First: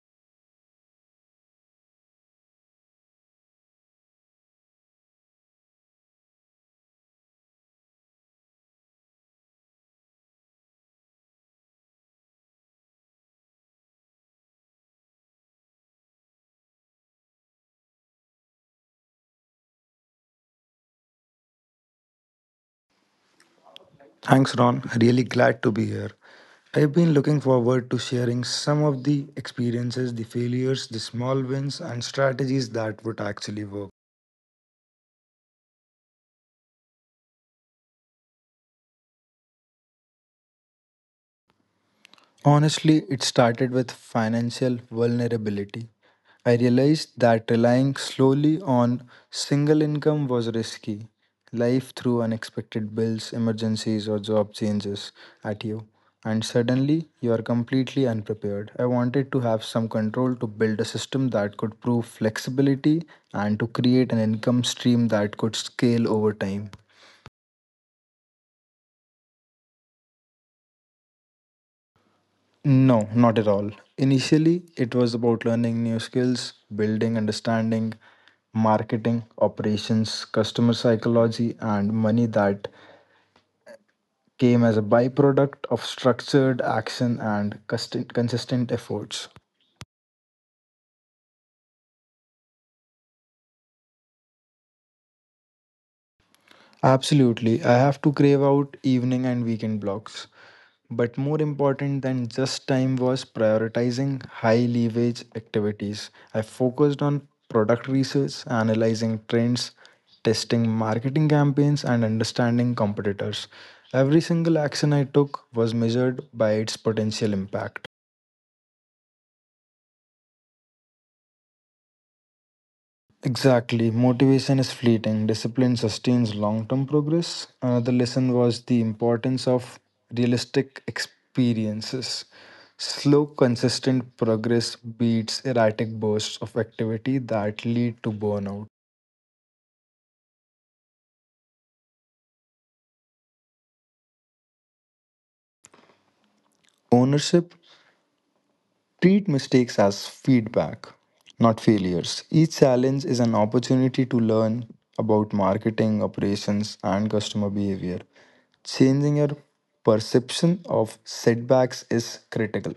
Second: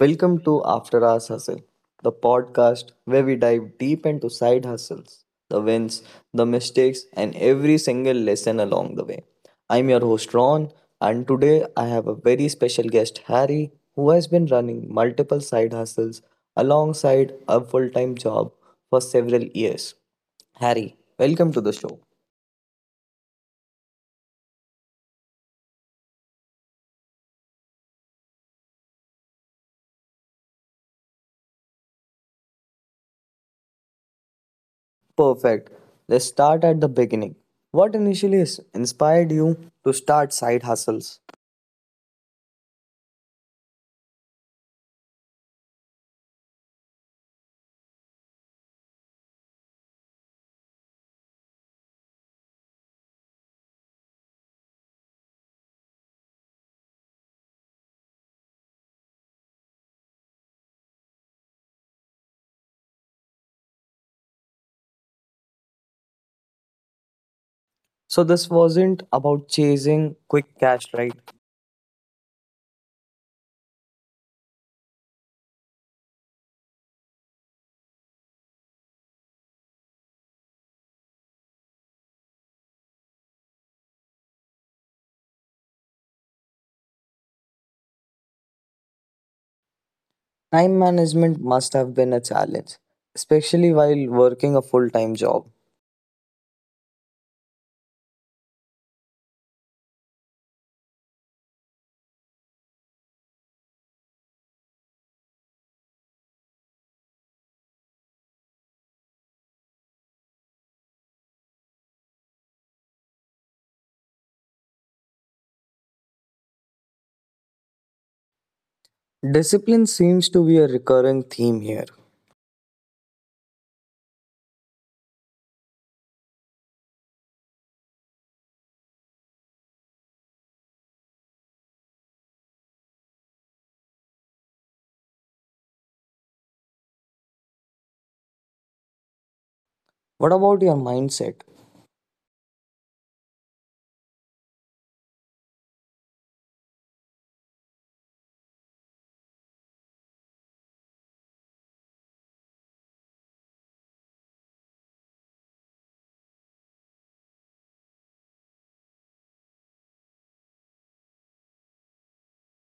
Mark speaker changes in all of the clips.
Speaker 1: Welcome to After Hours Hustle, the podcast where we dive deep into side hustles, the wins, the mistakes, and every single lesson along the way. I'm your host Ron, and today I have a very special guest Harry, who has been running multiple side hustles alongside a full time job for several years. Harry, welcome to the show.
Speaker 2: Thanks, Ron. Really glad to be here. I've been looking forward to sharing some of the experiences, the failures, the small wins, and strategies that would actually work.
Speaker 1: Perfect. Let's start at the beginning. What inspired you to start side hustles?
Speaker 2: Honestly, it started with financial vulnerability. I realized that relying slowly on single income was risky. Life threw unexpected bills, emergencies, or job changes at you, and suddenly you are completely unprepared. I wanted to have some control to build a system that could prove flexibility and to create an income stream that could scale over time.
Speaker 1: So this wasn't about chasing quick cash, right?
Speaker 2: No, not at all. Initially, it was about learning new skills, building understanding, marketing, operations, customer psychology, and money that came as a byproduct of structured action and consistent efforts.
Speaker 1: Time management must have been a challenge, especially while working a full time job.
Speaker 2: Absolutely. I have to crave out evening and weekend blocks. But more important than just time was prioritizing high leverage activities. I focused on product research, analyzing trends, testing marketing campaigns, and understanding competitors. Every single action I took was measured by its potential impact.
Speaker 1: Discipline seems to be a recurring theme here.
Speaker 2: Exactly. Motivation is fleeting, discipline sustains long term progress. Another lesson was the importance of realistic experiences. Slow, consistent progress beats erratic bursts of activity that lead to burnout.
Speaker 1: What about your mindset?
Speaker 2: Ownership. Treat mistakes as feedback, not failures. Each challenge is an opportunity to learn about marketing, operations, and customer behavior. Changing your perception of setbacks is critical.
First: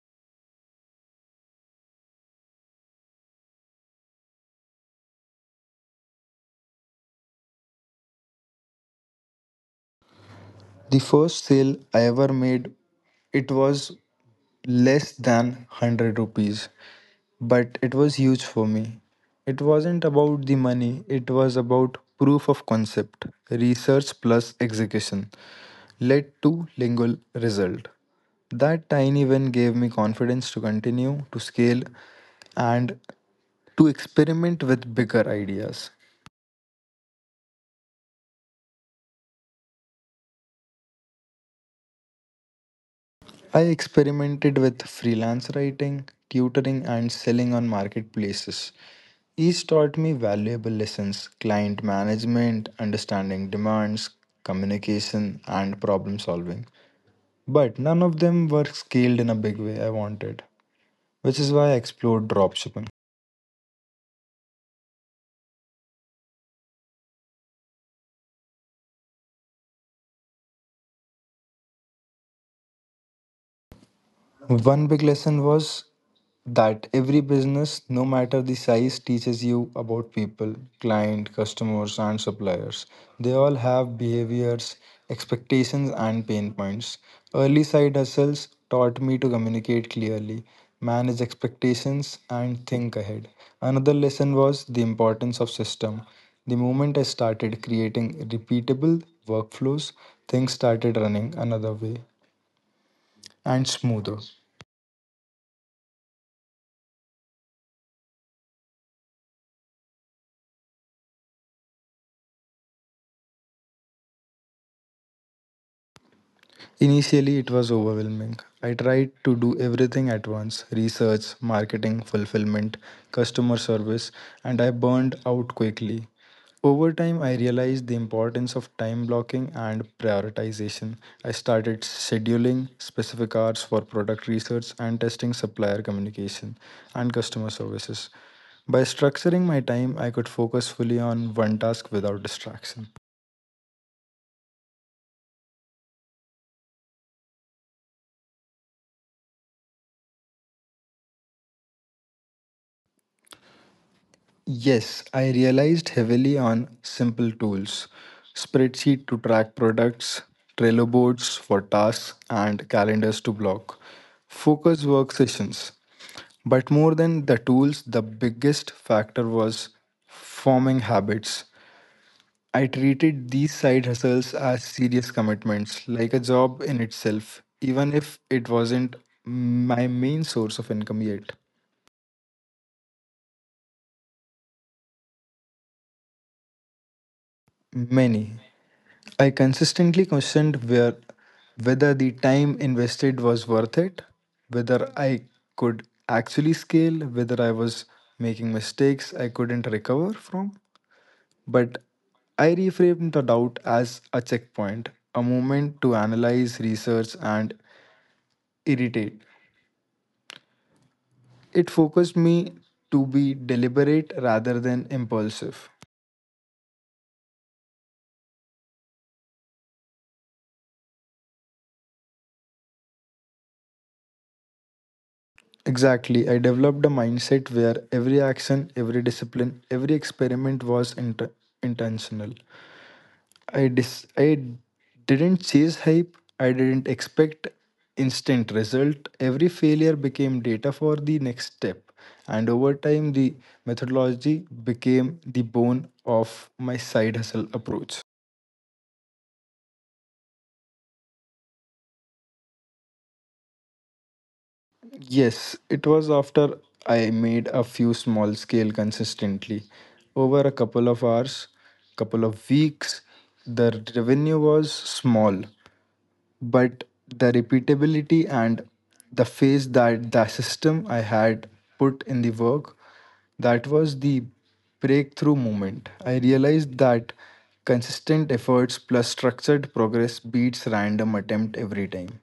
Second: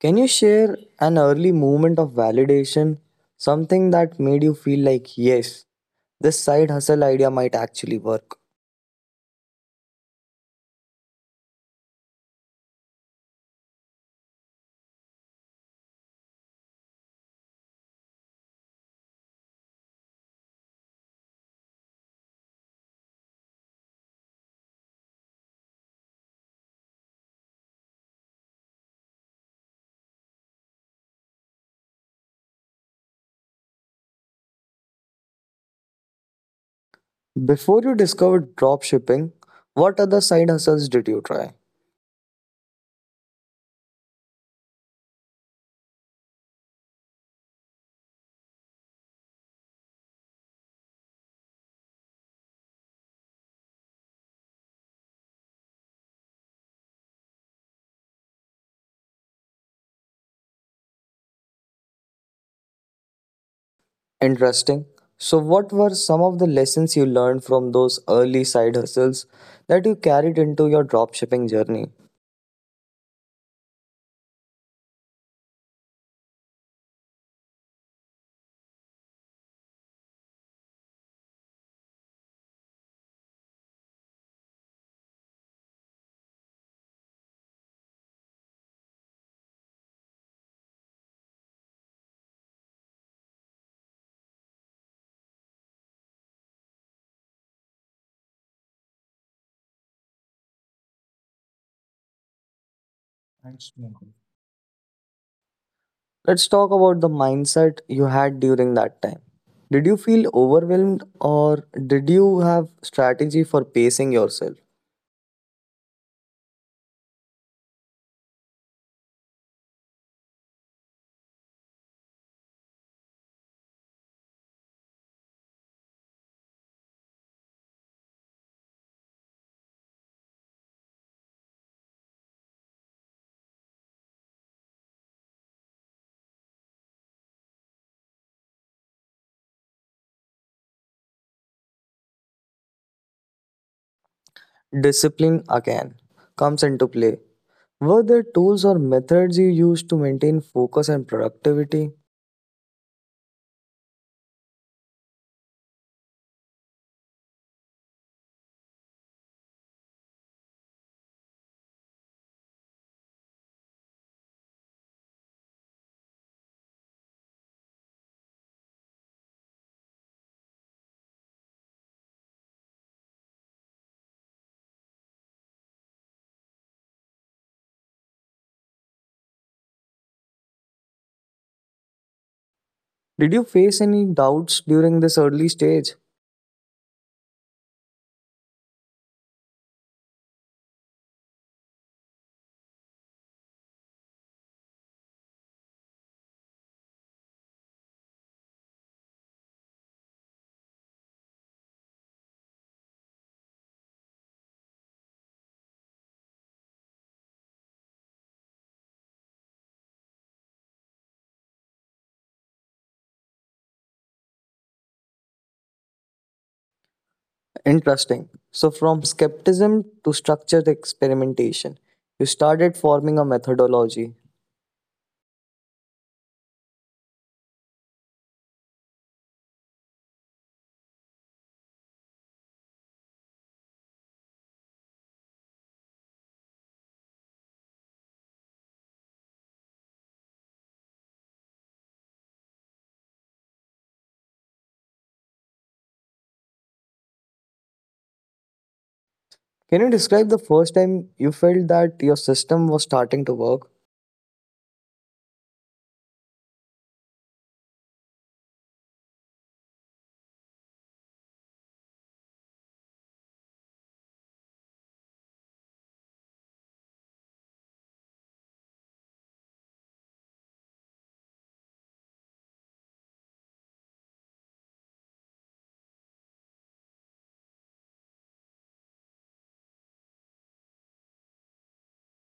Speaker 1: Can you share an early moment of validation? Something that made you feel like, yes, this side hustle idea might actually work.
Speaker 2: The first sale I ever made, it was less than 100 rupees, but it was huge for me. It wasn't about the money, it was about proof of concept, research plus execution. Led to lingual result. That tiny win gave me confidence to continue, to scale, and to experiment with bigger ideas.
Speaker 1: Before you discovered drop shipping, what other side hustles did you try?
Speaker 2: I experimented with freelance writing, tutoring, and selling on marketplaces. Each taught me valuable lessons: client management, understanding demands, communication, and problem solving. But none of them were scaled in a big way I wanted, which is why I explored dropshipping.
Speaker 1: Interesting. So, what were some of the lessons you learned from those early side hustles that you carried into your dropshipping journey?
Speaker 2: One big lesson was that every business, no matter the size, teaches you about people, client, customers, and suppliers. They all have behaviors, expectations, and pain points. Early side hustles taught me to communicate clearly, manage expectations, and think ahead. Another lesson was the importance of system. The moment I started creating repeatable workflows, things started running another way and
Speaker 1: Thanks, Mohan.
Speaker 2: smoother.
Speaker 1: Let's talk about the mindset you had during that time. Did you feel overwhelmed or did you have strategy for pacing yourself?
Speaker 2: Initially, it was overwhelming. I tried to do everything at once: research, marketing, fulfillment, customer service, and I burned out quickly. Over time, I realized the importance of time blocking and prioritization. I started scheduling specific hours for product research and testing supplier communication and customer services. By structuring my time, I could focus fully on one task without distraction.
Speaker 1: Discipline again comes into play. Were there tools or methods you used to maintain focus and productivity?
Speaker 2: Yes, I realized heavily on simple tools: spreadsheet to track products, Trello boards for tasks, and calendars to block. Focus work sessions. But more than the tools, the biggest factor was forming habits. I treated these side hustles as serious commitments, like a job in itself, even if it wasn't my main source of income yet.
Speaker 1: Did you face any doubts during this early stage?
Speaker 2: Many. I consistently questioned where, whether the time invested was worth it, whether I could actually scale, whether I was making mistakes I couldn't recover from. But I reframed the doubt as a checkpoint, a moment to analyze, research, and irritate. It focused me to be deliberate rather than impulsive.
Speaker 1: Interesting. So, from skepticism to structured experimentation, you started forming a methodology.
Speaker 2: Exactly. I developed a mindset where every action, every discipline, every experiment was intentional. I didn't chase hype. I didn't expect instant result. Every failure became data for the next step. And over time the methodology became the bone of my side hustle approach.
Speaker 1: Can you describe the first time you felt that your system was starting to work?
Speaker 2: Yes, it was after I made a few small scale consistently. Over a couple of hours, couple of weeks, the revenue was small, but the repeatability and the phase that the system I had put in the work, that was the breakthrough moment. I realized that consistent efforts plus structured progress beats random attempt every time.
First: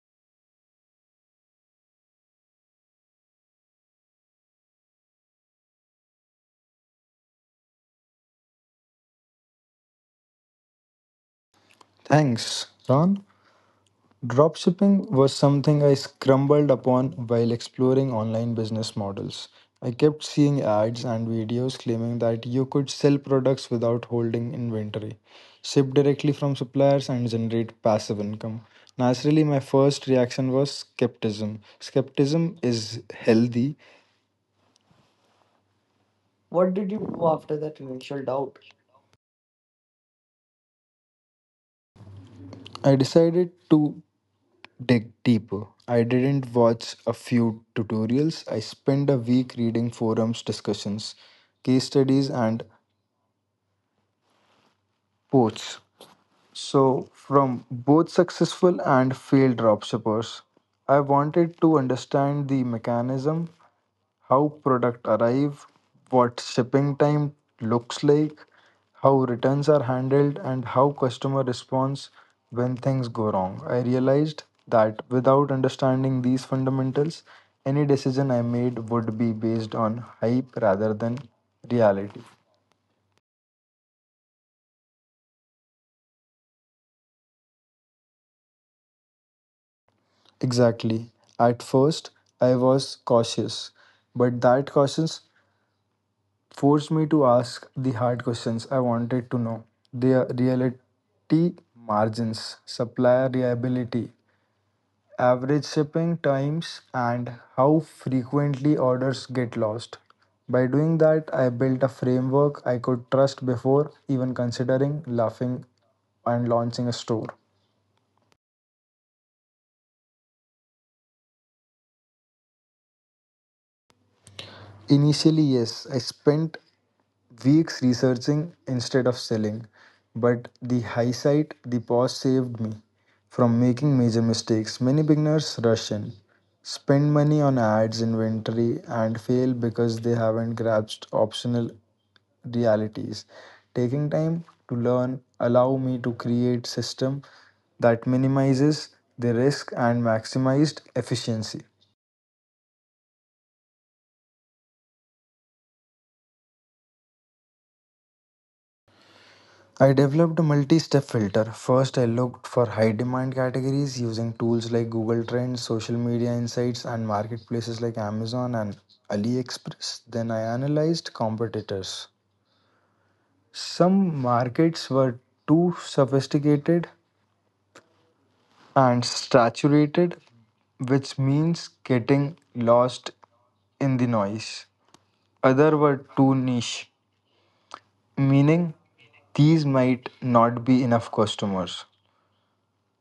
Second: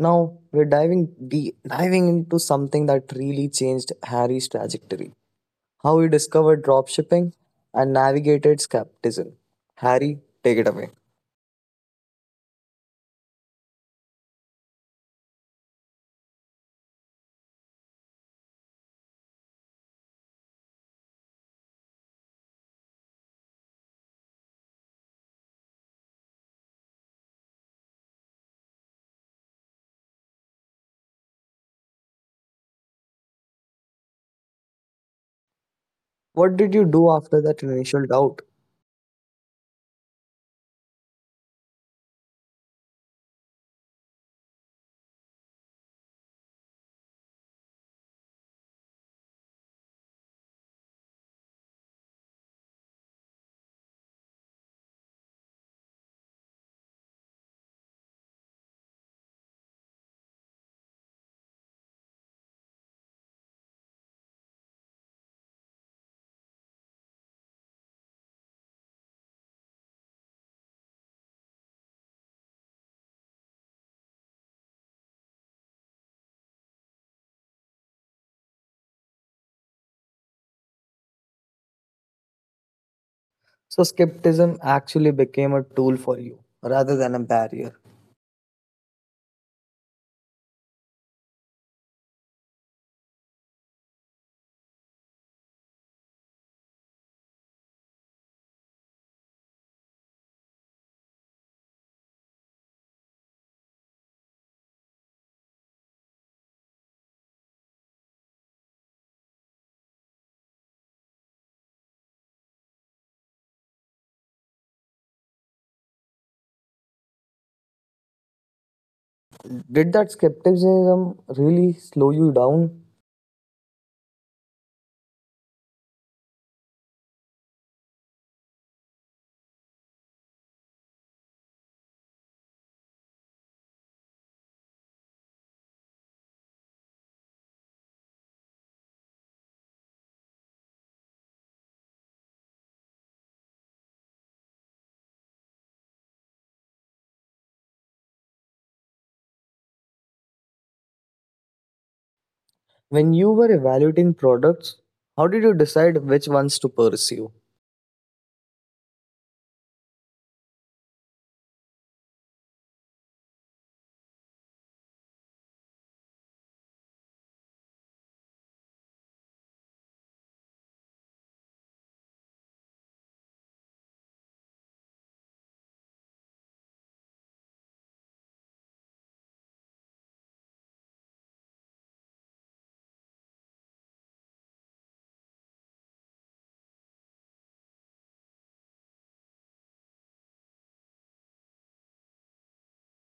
Speaker 1: Now we're diving into something that really changed Harry's trajectory. How he discovered dropshipping and navigated skepticism. Harry, take it away.
Speaker 2: Thanks, Ron. Dropshipping was something I stumbled upon while exploring online business models. I kept seeing ads and videos claiming that you could sell products without holding inventory, ship directly from suppliers, and generate passive income. Naturally, my first reaction was skepticism. Skepticism is healthy.
Speaker 1: What did
Speaker 2: What
Speaker 1: you
Speaker 2: did you
Speaker 1: do
Speaker 2: do
Speaker 1: after
Speaker 2: after
Speaker 1: that
Speaker 2: that
Speaker 1: initial
Speaker 2: initial
Speaker 1: doubt?
Speaker 2: doubt? I decided to dig deeper. I didn't watch a few tutorials. I spent a week reading forums, discussions, case studies, and posts. So, from both successful and failed dropshippers, I wanted to understand the mechanism: how product arrive, what shipping time looks like, how returns are handled and how customer responds when things go wrong. I realized that without understanding these fundamentals, any decision I made would be based on hype rather than reality.
Speaker 1: So skepticism actually became a tool for you rather than a barrier.
Speaker 2: Exactly. At first, I was cautious, but that cautious forced me to ask the hard questions I wanted to know. The reality margins, supplier reliability, average shipping times, and how frequently orders get lost. By doing that, I built a framework I could trust before even considering laughing and launching a store.
Speaker 1: Did that skepticism really slow you down?
Speaker 2: Initially, yes, I spent weeks researching instead of selling, but the hindsight, the pause saved me from making major mistakes. Many beginners rush in, spend money on ads, inventory, and fail because they haven't grasped optional realities. Taking time to learn allow me to create system that minimizes the risk and maximized efficiency.
Speaker 1: When you were evaluating products, how did you decide which ones to pursue?
Speaker 2: I developed a multi step filter. First, I looked for high demand categories using tools like Google Trends, social media insights, and marketplaces like Amazon and AliExpress. Then, I analyzed competitors. Some markets were too sophisticated and saturated, which means getting lost in the noise. Other were too niche, meaning these might not be enough customers.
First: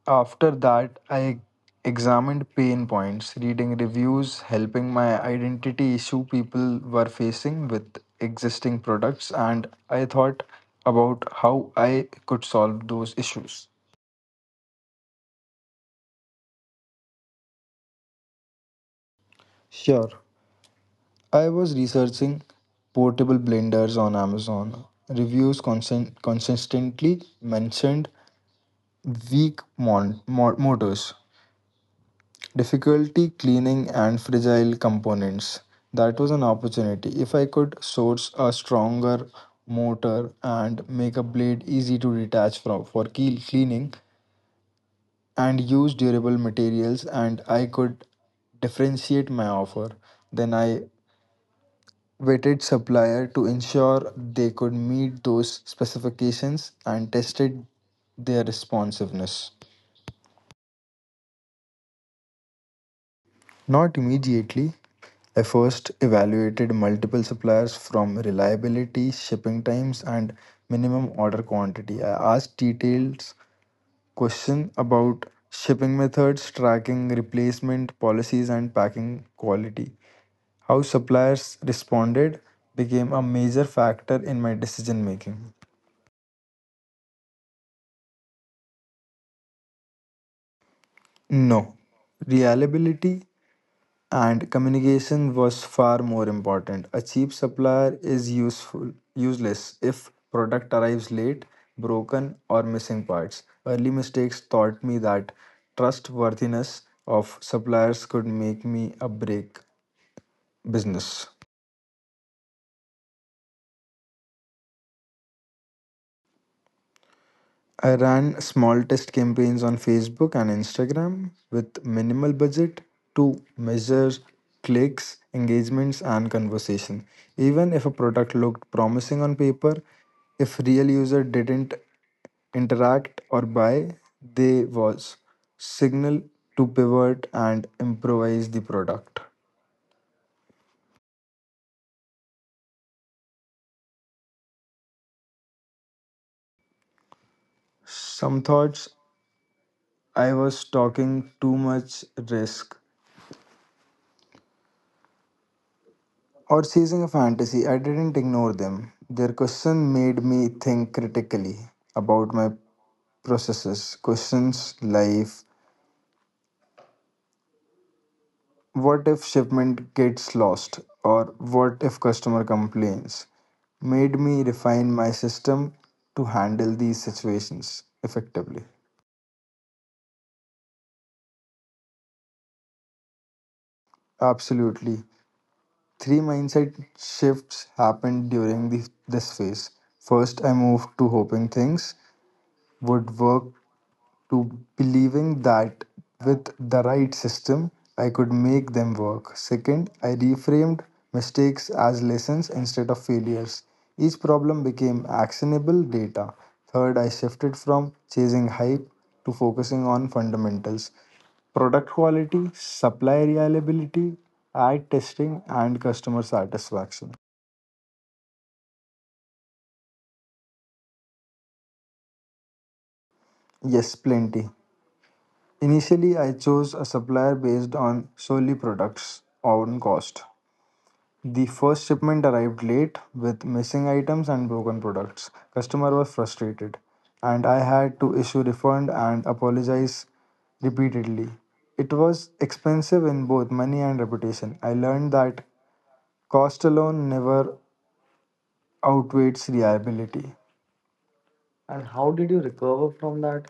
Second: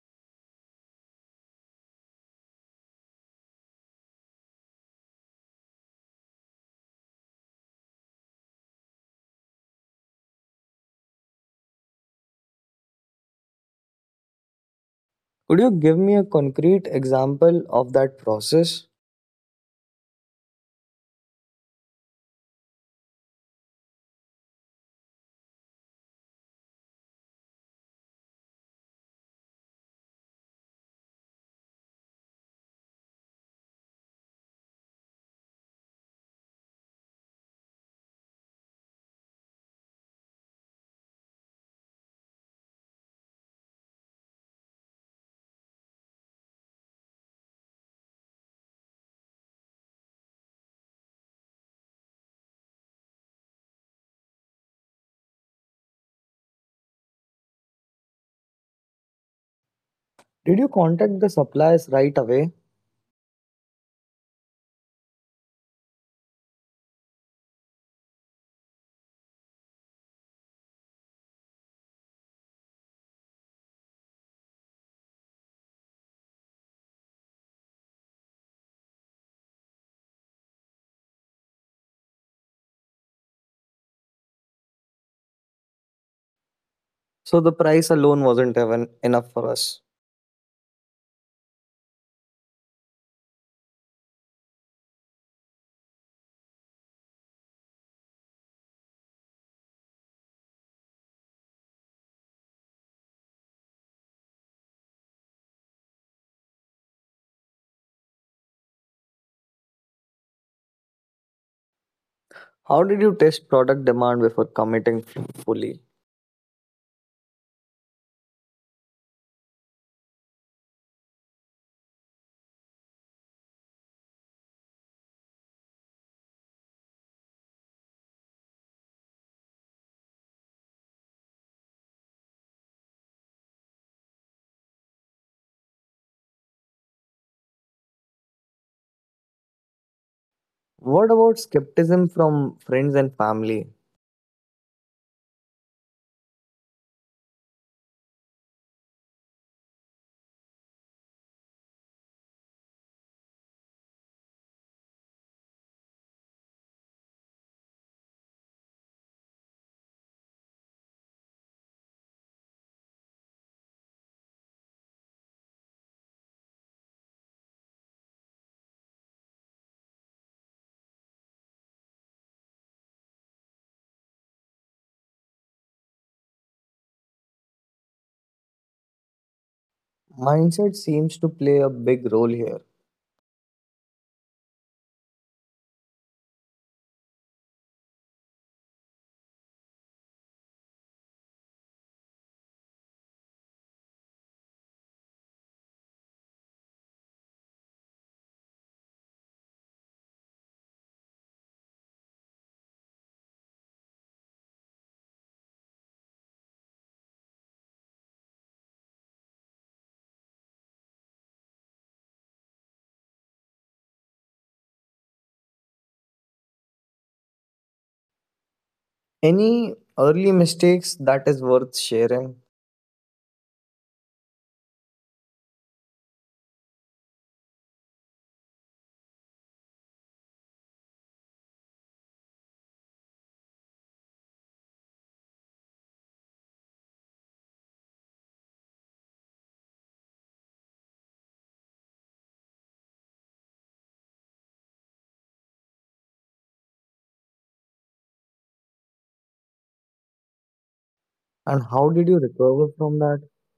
Speaker 2: After that, I examined pain points, reading reviews, helping my identity issue people were facing with existing products, and I thought about how I could solve those issues.
Speaker 1: Could you give me a concrete example of that process?
Speaker 2: Sure, I was researching portable blenders on Amazon. Reviews consistently mentioned weak motors, difficulty cleaning and fragile components. That was an opportunity. If I could source a stronger motor and make a blade easy to detach from for keel cleaning and use durable materials and I could differentiate my offer, then I vetted supplier to ensure they could meet those specifications and tested their responsiveness.
Speaker 1: Did you contact the suppliers right away?
Speaker 2: Not immediately. I first evaluated multiple suppliers from reliability, shipping times, and minimum order quantity. I asked detailed questions about shipping methods, tracking replacement policies, and packing quality. How suppliers responded became a major factor in my decision making.
Speaker 1: So the price alone wasn't even enough for us.
Speaker 2: No, reliability and communication was far more important. A cheap supplier is useful useless if product arrives late, broken or missing parts. Early mistakes taught me that trustworthiness of suppliers could make me a break business.
Speaker 1: How did you test product demand before committing fully?
Speaker 2: I ran small test campaigns on Facebook and Instagram with minimal budget to measure clicks, engagements, and conversation. Even if a product looked promising on paper, if real user didn't interact or buy, they was signal to pivot and improvise the product.
Speaker 1: What about skepticism from friends and family?
Speaker 2: Some thoughts I was talking too much risk or chasing a fantasy, I didn't ignore them. Their question made me think critically about my processes. Questions like what if shipment gets lost or what if customer complains made me refine my system to handle these situations effectively.
Speaker 1: Mindset seems to play a big role here.
Speaker 2: Absolutely. Three mindset shifts happened during this phase. First, I moved to hoping things would work to believing that with the right system, I could make them work. Second, I reframed mistakes as lessons instead of failures. Each problem became actionable data. Third, I shifted from chasing hype to focusing on fundamentals: product quality, supply reliability, ad testing, and customer satisfaction.
Speaker 1: Any early mistakes that is worth sharing?
Speaker 2: Yes, plenty. Initially, I chose a supplier based on solely products on cost. The first shipment arrived late with missing items and broken products. Customer was frustrated and I had to issue refund and apologize repeatedly. It was expensive in both money and reputation. I learned that cost alone never outweighs reliability.
Speaker 1: And how
Speaker 2: And
Speaker 1: did you
Speaker 2: how did you
Speaker 1: recover from
Speaker 2: recover
Speaker 1: that?
Speaker 2: from that?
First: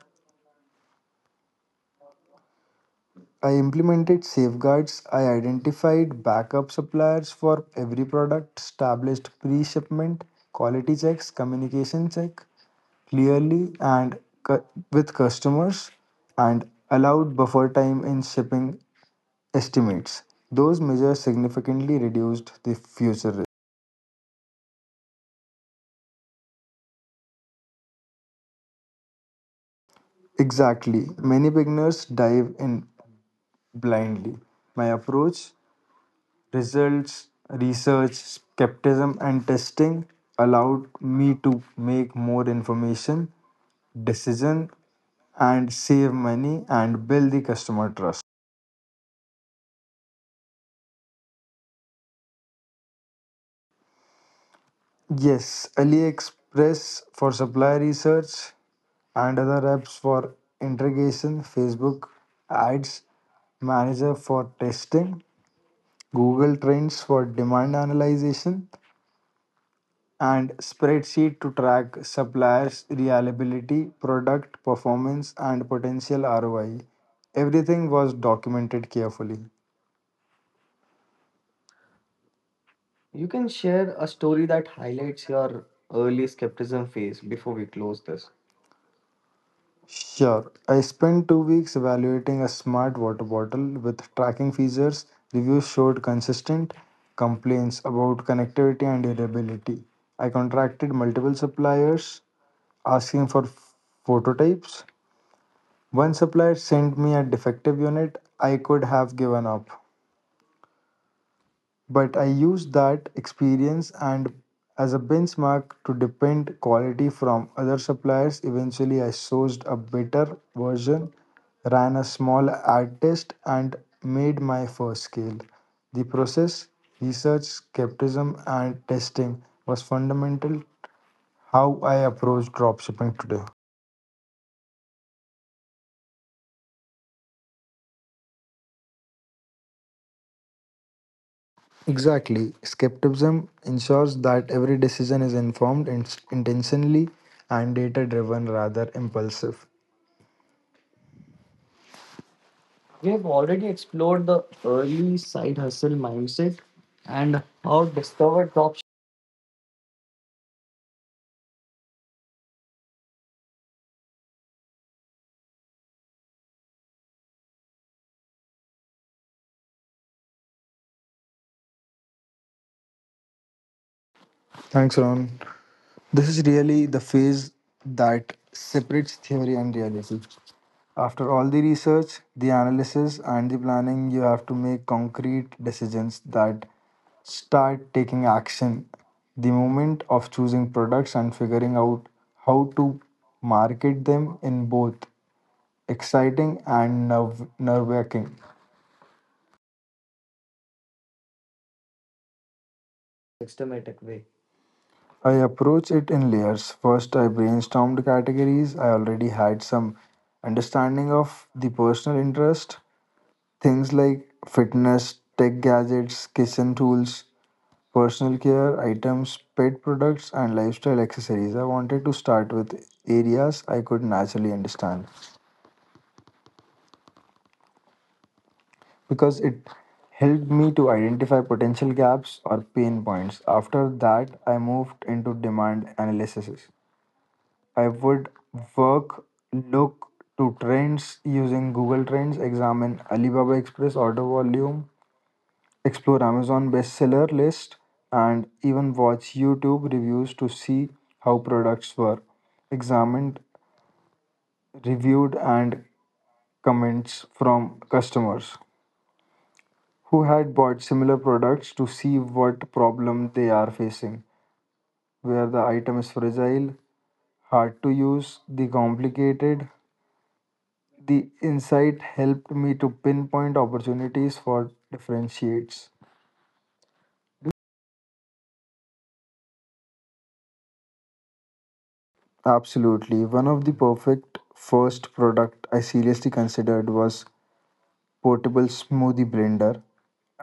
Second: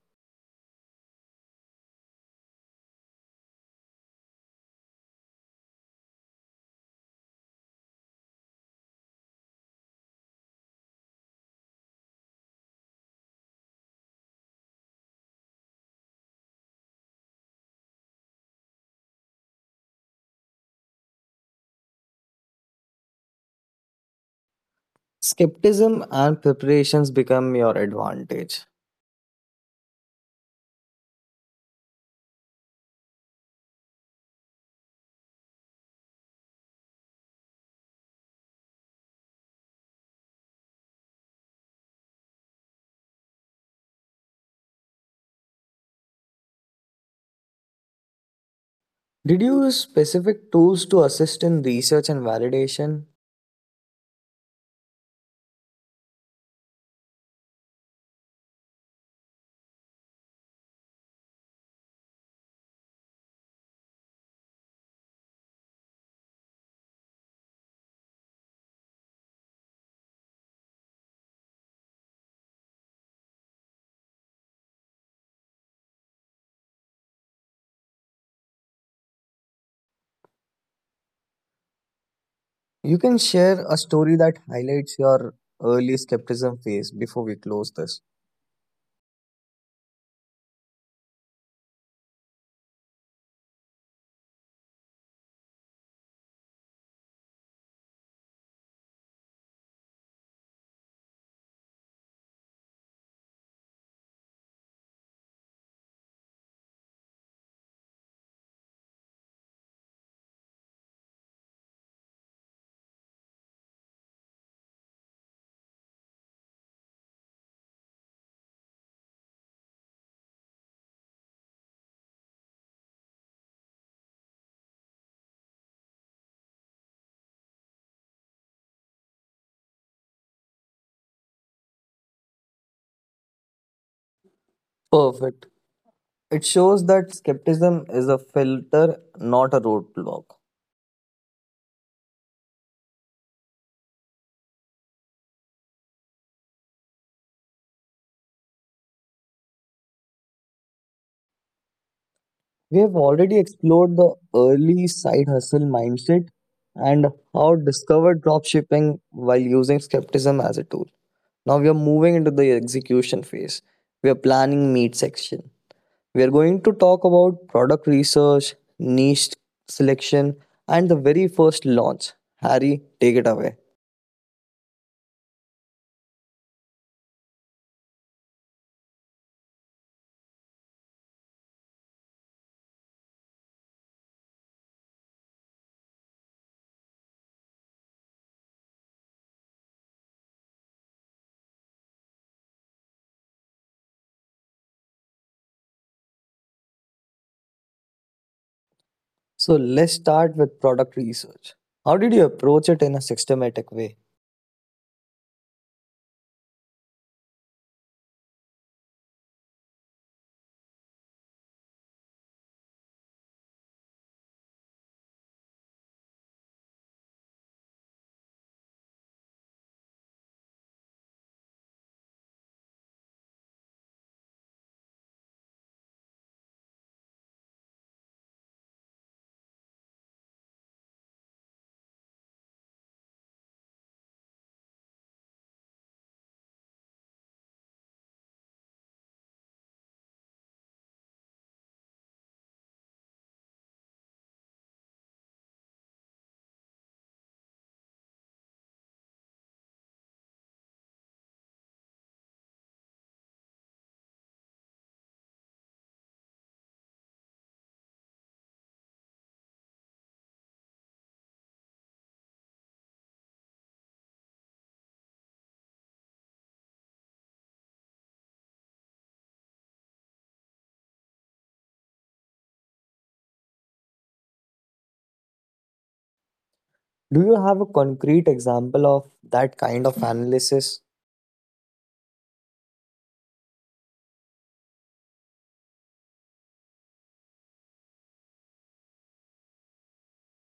Speaker 2: I implemented safeguards. I identified backup suppliers for every product, established pre shipment quality checks, communication check clearly and with customers, and allowed buffer time in shipping estimates. Those measures significantly reduced the future risk.
Speaker 1: Skepticism and preparations become your advantage.
Speaker 2: Exactly. Many beginners dive in blindly. My approach: results, research, skepticism, and testing allowed me to make more information decision and save money and build the customer trust.
Speaker 1: Did you use specific tools to assist in research and validation?
Speaker 2: Yes, AliExpress for supply research and other apps for integration, Facebook ads manager for testing, Google Trends for demand analysis, and spreadsheet to track suppliers' reliability, product performance, and potential ROI. Everything was documented carefully.
Speaker 1: You
Speaker 2: You
Speaker 1: can
Speaker 2: can
Speaker 1: share
Speaker 2: share
Speaker 1: a
Speaker 2: a story
Speaker 1: story that
Speaker 2: that highlights
Speaker 1: highlights your
Speaker 2: your early
Speaker 1: early
Speaker 2: skepticism
Speaker 1: skepticism
Speaker 2: phase
Speaker 1: phase before
Speaker 2: before
Speaker 1: we
Speaker 2: we
Speaker 1: close
Speaker 2: close
Speaker 1: this.
Speaker 2: this. Sure. I spent 2 weeks evaluating a smart water bottle with tracking features. Reviews showed consistent complaints about connectivity and durability. I contracted multiple suppliers asking for phototypes. One supplier sent me a defective unit. I could have given up but I used that experience and as a benchmark to depend quality from other suppliers. Eventually, I sourced a better version, ran a small ad test, and made my first scale. The process, research, skepticism, and testing was fundamental how I approach dropshipping today.
Speaker 1: Perfect. It shows that skepticism is a filter, not a roadblock.
Speaker 2: Exactly. Skepticism ensures that every decision is informed and intentionally and data driven rather impulsive.
Speaker 1: We
Speaker 2: We have
Speaker 1: have
Speaker 2: already
Speaker 1: already explored
Speaker 2: explored the
Speaker 1: the early
Speaker 2: early side
Speaker 1: side hustle
Speaker 2: hustle
Speaker 1: mindset
Speaker 2: mindset
Speaker 1: and
Speaker 2: and
Speaker 1: how
Speaker 2: how
Speaker 1: discovered
Speaker 2: discovered dropshipping.
Speaker 1: dropshipping while using skepticism as a tool. Now we are moving into the execution phase. We are planning meet section. We are going to talk about product research, niche selection, and the very first launch. Harry, take it away.
Speaker 2: Thanks, Ron. This is really the phase that separates theory and reality. After all the research, the analysis, and the planning, you have to make concrete decisions that start taking action. The moment of choosing products and figuring out how to market them in both exciting and nerve wracking.
Speaker 1: So let's start with product research. How did you approach it in a systematic way?
Speaker 2: Systematic way. I approach it in layers. First, I brainstormed categories. I already had some understanding of the personal interest. Things like fitness, tech gadgets, kitchen tools, personal care items, pet products, and lifestyle accessories. I wanted to start with areas I could naturally understand because it helped me to identify potential gaps or pain points. After that, I moved into demand analysis. I would work, look to trends using Google Trends, examine Alibaba Express order volume, explore Amazon bestseller list, and even watch YouTube reviews to see how products were examined, reviewed, and comments from customers who had bought similar products to see what problem they are facing, where the item is fragile, hard to use, the complicated, the insight helped me to pinpoint opportunities for differentiates.
Speaker 1: Do you have a concrete example of that kind of analysis?
Speaker 2: Absolutely. One of the perfect first product I seriously considered was portable smoothie blender.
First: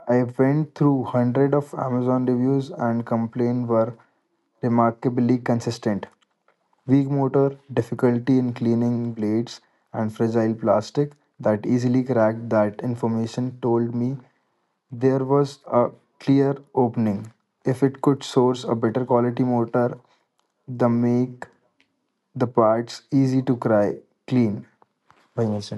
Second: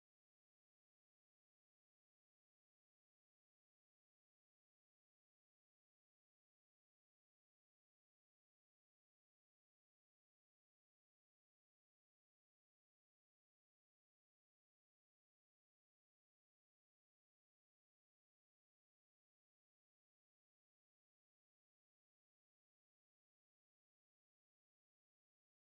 Speaker 2: I went through hundred of Amazon reviews and complaints were remarkably consistent. Weak motor, difficulty in cleaning blades, and fragile plastic that easily cracked that information told me there was a clear opening. If it could source a better quality motor, the make the parts easy to cry clean by Mr.